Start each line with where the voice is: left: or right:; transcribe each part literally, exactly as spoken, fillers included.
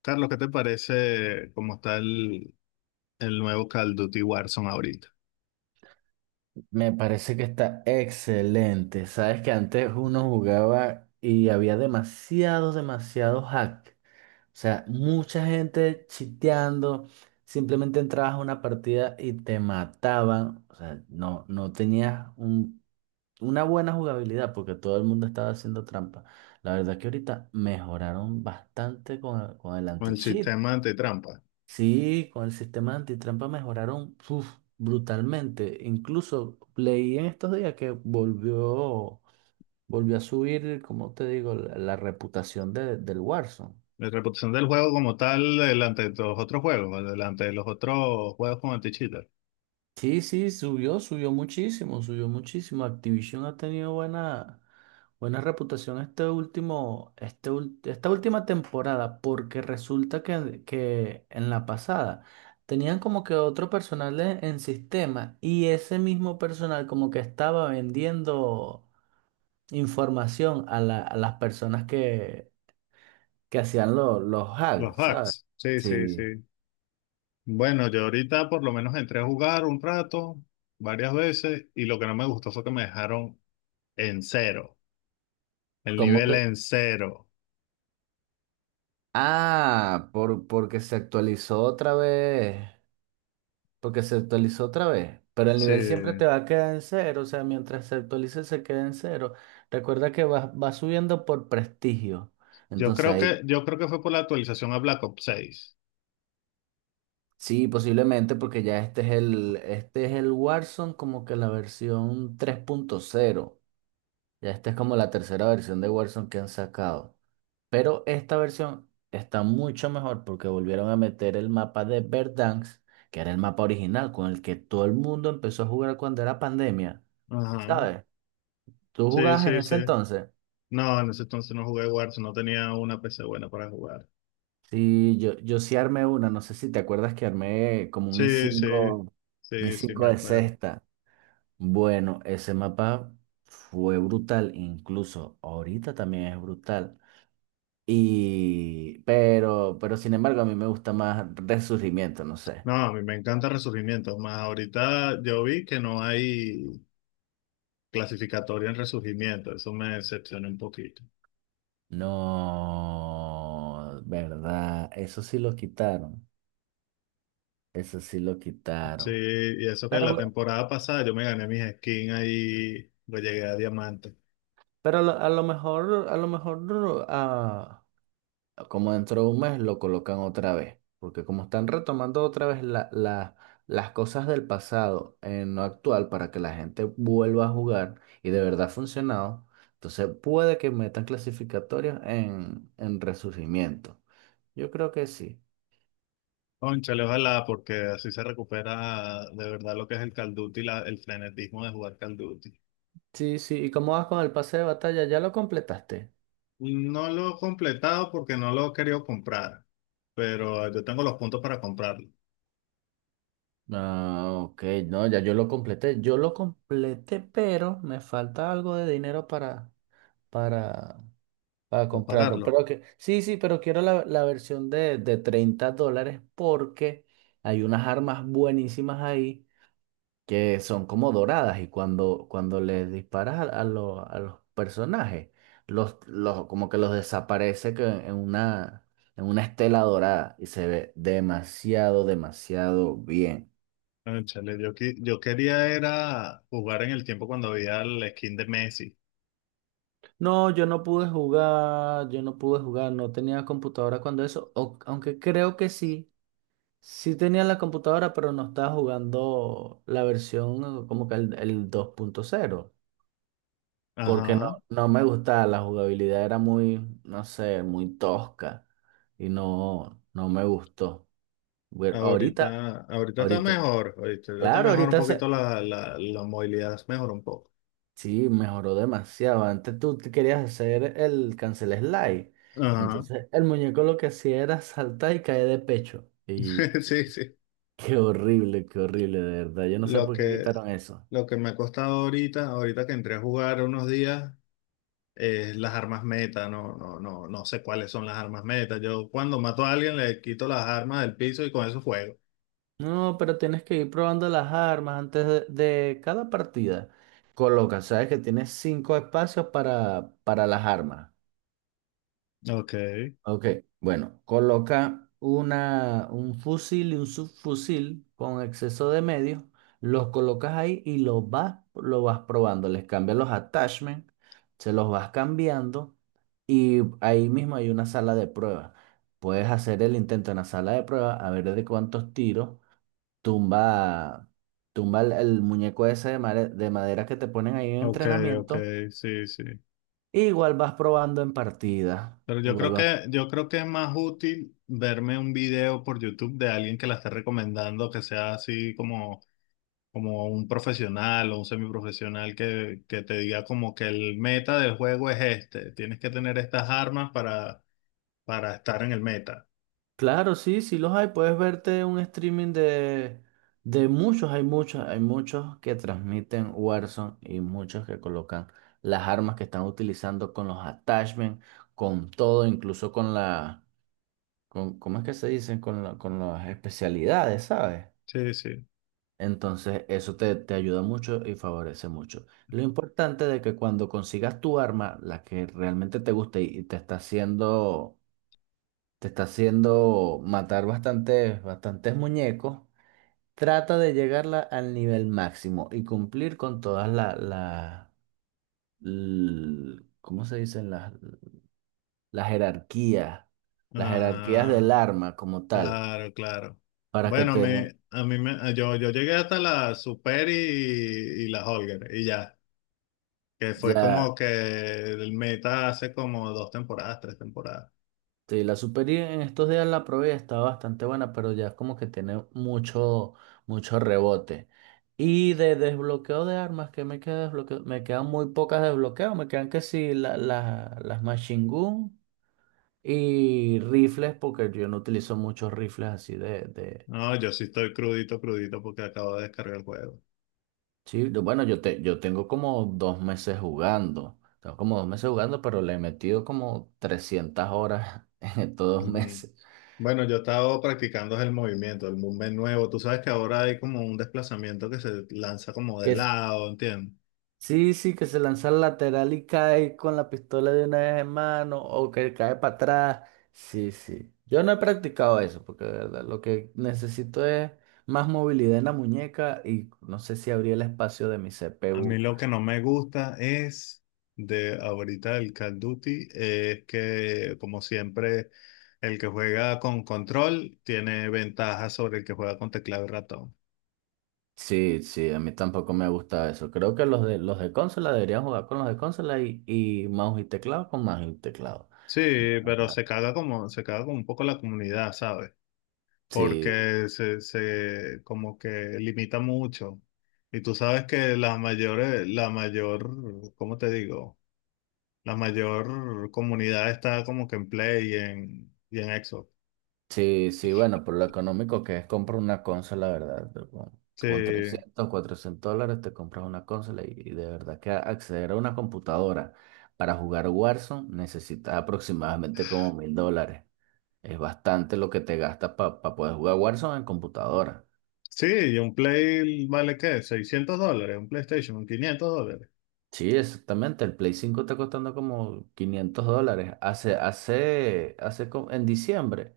left: Carlos, ¿qué te parece cómo está el, el nuevo Call of Duty Warzone ahorita?
right: Me parece que está excelente. Sabes que antes uno jugaba y había demasiados, demasiados hack. O sea, mucha gente chiteando. Simplemente entrabas a una partida y te mataban. O sea, no, no tenías un- una buena jugabilidad porque todo el mundo estaba haciendo trampa. La verdad que ahorita mejoraron bastante con, con el
left: Con el
right: anti-cheat.
left: sistema antitrampa.
right: Sí, con el sistema antitrampa mejoraron uf, brutalmente. Incluso leí en estos días que volvió, volvió a subir, como te digo, la, la reputación de- del Warzone.
left: La reputación del juego como tal delante de los otros juegos, delante de los otros juegos con anti.
right: Sí, sí, subió, subió muchísimo, subió muchísimo. Activision ha tenido buena, buena reputación este último, este, ul- esta última temporada, porque resulta que, que en la pasada tenían como que otro personal en, en sistema y ese mismo personal como que estaba vendiendo información a, la- a las personas que, que hacían lo- los
left: Los
right: hacks, ¿sabes?
left: hacks, sí, sí,
right: Sí.
left: sí. Bueno, yo ahorita por lo menos entré a jugar un rato, varias veces, y lo que no me gustó fue que me dejaron en cero, el
right: Como
left: nivel
right: que,
left: en cero.
right: ah, por, porque se actualizó otra vez. porque se actualizó otra vez. Pero el nivel siempre
left: Sí.
right: te va a quedar en cero, o sea, mientras se actualice se queda en cero. Recuerda que va, va subiendo por prestigio.
left: Yo
right: Entonces
left: creo
right: ahí
left: que, yo creo que fue por la actualización a Black Ops seis.
right: sí, posiblemente, porque ya este es el, este es el Warzone como que la versión tres punto cero. Ya esta es como la tercera versión de Warzone que han sacado. Pero esta versión está mucho mejor porque volvieron a meter el mapa de Verdansk, que era el mapa original con el que todo el mundo empezó a jugar cuando era pandemia.
left: Ajá.
right: ¿Sabes? ¿Tú
left: Sí,
right: jugabas en
left: sí, sí.
right: ese entonces?
left: No, en ese entonces no jugué Warzone, no tenía una P C buena para jugar.
right: Sí, yo, yo sí armé una, no sé si te acuerdas que armé como un i
left: Sí, sí,
right: cinco un i
left: sí, sí,
right: cinco
left: me
right: de
left: acuerdo.
right: sexta. Bueno, ese mapa fue brutal, incluso ahorita también es brutal. Y, pero, pero sin embargo, a mí me gusta más Resurgimiento, no sé.
left: No, a mí me encanta Resurgimiento, más ahorita yo vi que no hay clasificatoria en resurgimiento, eso me decepcionó un poquito.
right: No, verdad, eso sí lo quitaron, eso sí lo
left: Sí,
right: quitaron.
left: y eso que la
right: Pero,
left: temporada pasada yo me gané mis skins ahí, pues llegué a diamante.
right: pero a lo, a lo mejor, a lo mejor ah, como dentro de un mes lo colocan otra vez, porque como están retomando otra vez la- la- las cosas del pasado en lo actual para que la gente vuelva a jugar y de verdad ha funcionado, entonces puede que metan clasificatorios en, en resurgimiento. Yo creo que sí.
left: Cónchale, ojalá, porque así se recupera de verdad lo que es el Call of Duty, la- el frenetismo de jugar Call of Duty.
right: Sí, sí. ¿Y cómo vas con el pase de batalla? ¿Ya lo completaste?
left: No lo he completado porque no lo he querido comprar, pero yo tengo los puntos para comprarlo,
right: Ah, ok, no, ya yo lo completé. Yo lo completé, pero me falta algo de dinero para, para para
left: para
right: comprarlo.
left: pagarlo.
right: Pero que, sí, sí, pero quiero la, la versión de, de treinta dólares porque hay unas armas buenísimas ahí que son como doradas y cuando, cuando les disparas a, a lo- a los personajes, los, los, como que los desaparece que en una, en una estela dorada y se ve demasiado, demasiado bien.
left: Cónchale, yo, qui- yo quería era jugar en el tiempo cuando había el skin de Messi.
right: No, yo no pude jugar, yo no pude jugar, no tenía computadora cuando eso, o- aunque creo que sí. Sí tenía la computadora, pero no estaba jugando la versión eh, como que el, el dos punto cero, porque
left: Ajá.
right: no, no me gustaba, la jugabilidad era muy, no sé, muy tosca y no, no me gustó. Bueno, ahorita,
left: Ahorita, ahorita está
right: ahorita,
left: mejor, ahorita está
right: claro,
left: mejor un
right: ahorita se,
left: poquito la, la, la movilidad, mejor un poco.
right: sí, mejoró demasiado. Antes tú te querías hacer el cancel slide,
left: Ajá.
right: entonces el muñeco lo que hacía era saltar y caer de pecho. Y
left: Sí, sí.
right: qué horrible, qué horrible, de verdad. Yo no sé
left: Lo
right: por qué
left: que,
right: quitaron eso.
left: lo que me ha costado ahorita, ahorita que entré a jugar unos días, es las armas meta. No, no, no, no sé cuáles son las armas meta. Yo cuando mato a alguien le quito las armas del piso y con eso juego.
right: No, pero tienes que ir probando las armas antes de, de cada partida. Coloca, sabes que tienes cinco espacios para, para las armas.
left: Ok,
right: Ok, bueno, coloca una, un fusil y un subfusil con exceso de medios. Los colocas ahí y los vas, lo vas probando. Les cambias los attachments, se los vas cambiando y ahí mismo hay una sala de prueba. Puedes hacer el intento en la sala de prueba a ver de cuántos tiros tumba tumba el, el muñeco ese de, mare- de madera que te ponen ahí en
left: ok, ok,
right: entrenamiento,
left: sí, sí.
right: e igual vas probando en partida.
left: Pero yo
right: Igual
left: creo
right: vas.
left: que, yo creo que es más útil verme un video por YouTube de alguien que la esté recomendando, que sea así como como un profesional o un semiprofesional que, que te diga como que el meta del juego es este, tienes que tener estas armas para, para estar en el meta.
right: Claro, sí, sí los hay. Puedes verte un streaming de, de muchos, hay muchos, hay muchos que transmiten Warzone y muchos que colocan las armas que están utilizando con los attachments, con todo, incluso con la, con, ¿cómo es que se dicen? Con la, con las especialidades, ¿sabes?
left: Sí, sí.
right: Entonces, eso te, te ayuda mucho y favorece mucho. Lo importante de que cuando consigas tu arma, la que realmente te guste y y te está haciendo, te está haciendo matar bastantes, bastantes muñecos, trata de llegarla al nivel máximo y cumplir con todas las, la, la- l- ¿cómo se dicen? Las, las jerarquías, las jerarquías del
left: Ajá,
right: arma como tal,
left: claro, claro.
right: para que
left: Bueno, a
right: te
left: mí,
right: den
left: a mí me, yo, yo llegué hasta la Super y, y la Holger y ya, que fue
right: ya.
left: como que el meta hace como dos temporadas, tres temporadas.
right: Sí, la Super I en estos días la probé, está bastante buena, pero ya es como que tiene mucho, mucho rebote. Y de desbloqueo de armas, ¿que me queda desbloqueo? Me quedan muy pocas de desbloqueo, me quedan que sí la- la- las machine gun y rifles, porque yo no utilizo muchos rifles así de, de...
left: No, yo sí estoy crudito, crudito porque acabo de descargar el juego.
right: Sí, yo- bueno, yo, te, yo tengo como dos meses jugando, tengo como dos meses jugando, pero le he metido como trescientas horas en estos dos meses.
left: Bueno, yo he estado practicando el movimiento, el movement nuevo. Tú sabes que ahora hay como un desplazamiento que se lanza como de
right: Que
left: lado, ¿entiendes?
right: Sí, sí, que se lanza al lateral y cae con la pistola de una vez en mano o que cae para atrás. Sí, sí. Yo no he practicado eso porque de verdad lo que necesito es más movilidad en la muñeca y no sé si abría el espacio de mi
left: A mí
right: C P U.
left: lo que no me gusta es de ahorita el Call of Duty es que, como siempre, el que juega con control tiene ventaja sobre el que juega con teclado y ratón.
right: Sí, sí, a mí tampoco me gusta eso. Creo que los de, los de consola deberían jugar con los de consola y, y mouse y teclado con mouse y teclado.
left: Sí,
right: De
left: pero
right: verdad.
left: se caga como, se caga como un poco la comunidad, ¿sabes?
right: Sí.
left: Porque se, se como que limita mucho. Y tú sabes que la mayor la mayor, ¿cómo te digo? La mayor comunidad está como que en Play y en, y en Xbox.
right: Sí, sí, bueno, por lo económico que es comprar una consola, ¿verdad? Pero Con, tú con
left: Sí,
right: trescientos, cuatrocientos dólares te compras una consola y, y de verdad que acceder a una computadora para jugar Warzone necesitas aproximadamente como mil dólares. Es bastante lo que te gastas para poder jugar Warzone en computadora.
left: sí, y un Play vale ¿qué? Seiscientos dólares, un PlayStation, quinientos dólares.
right: Sí, exactamente. El Play cinco está costando como quinientos dólares. Hace, hace, hace, co- en diciembre.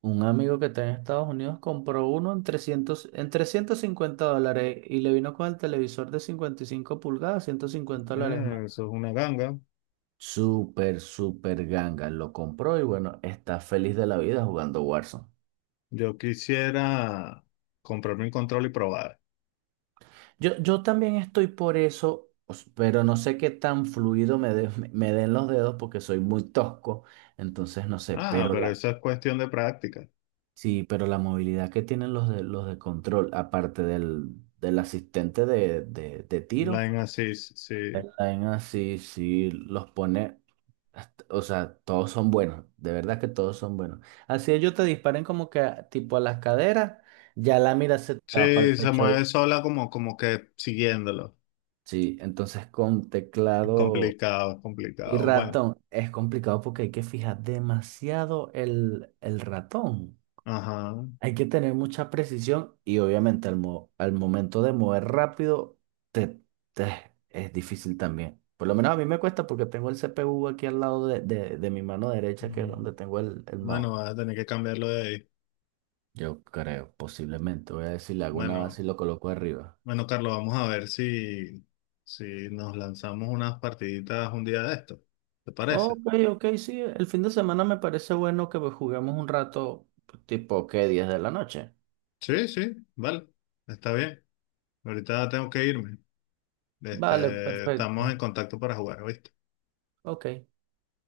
right: Un amigo que está en Estados Unidos compró uno en trescientos, en trescientos cincuenta dólares y le vino con el televisor de cincuenta y cinco pulgadas, ciento cincuenta dólares más.
left: Eh, eso es una ganga.
right: Súper, súper ganga. Lo compró y bueno, está feliz de la vida jugando Warzone.
left: Yo quisiera comprarme un control y probar.
right: Yo, yo también estoy por eso, os- pero no sé qué tan fluido me, de- me me den los dedos porque soy muy tosco. Entonces no sé,
left: Ah,
right: pero
left: pero
right: la,
left: eso es cuestión de práctica.
right: sí, pero la movilidad que tienen los de, los de control, aparte del, del asistente de de- de tiro.
left: Line Assist, sí.
right: El line así, sí, los pone, hasta- o sea, todos son buenos, de verdad que todos son buenos. Así ellos te disparen como que a- tipo a las caderas, ya la mira se te va para el
left: Sí, se
right: pecho.
left: mueve
right: y-
left: sola como, como que siguiéndolo.
right: Sí, entonces con teclado
left: Complicado,
right: y
left: complicado. Bueno,
right: ratón es complicado porque hay que fijar demasiado el, el ratón.
left: ajá.
right: Hay que tener mucha precisión y obviamente al, mo- al momento de mover rápido te, te- es difícil también. Por lo menos a mí me cuesta porque tengo el C P U aquí al lado de, de- de mi mano derecha, que es
left: Mm.
right: donde tengo el, el mouse.
left: Bueno, vas a tener que cambiarlo de ahí.
right: Yo creo, posiblemente. Voy a decir, le hago una
left: Bueno,
right: base y lo coloco arriba.
left: bueno, Carlos, vamos a ver si, si nos lanzamos unas partiditas un día de esto. ¿Te parece?
right: Ok, ok, sí. El fin de semana me parece bueno que pues, juguemos un rato, tipo, ¿qué? diez de la noche.
left: Sí, sí, vale. Está bien. Ahorita tengo que irme.
right: Vale,
left: Este, estamos
right: perfecto.
left: en contacto para jugar, ¿viste?
right: Ok.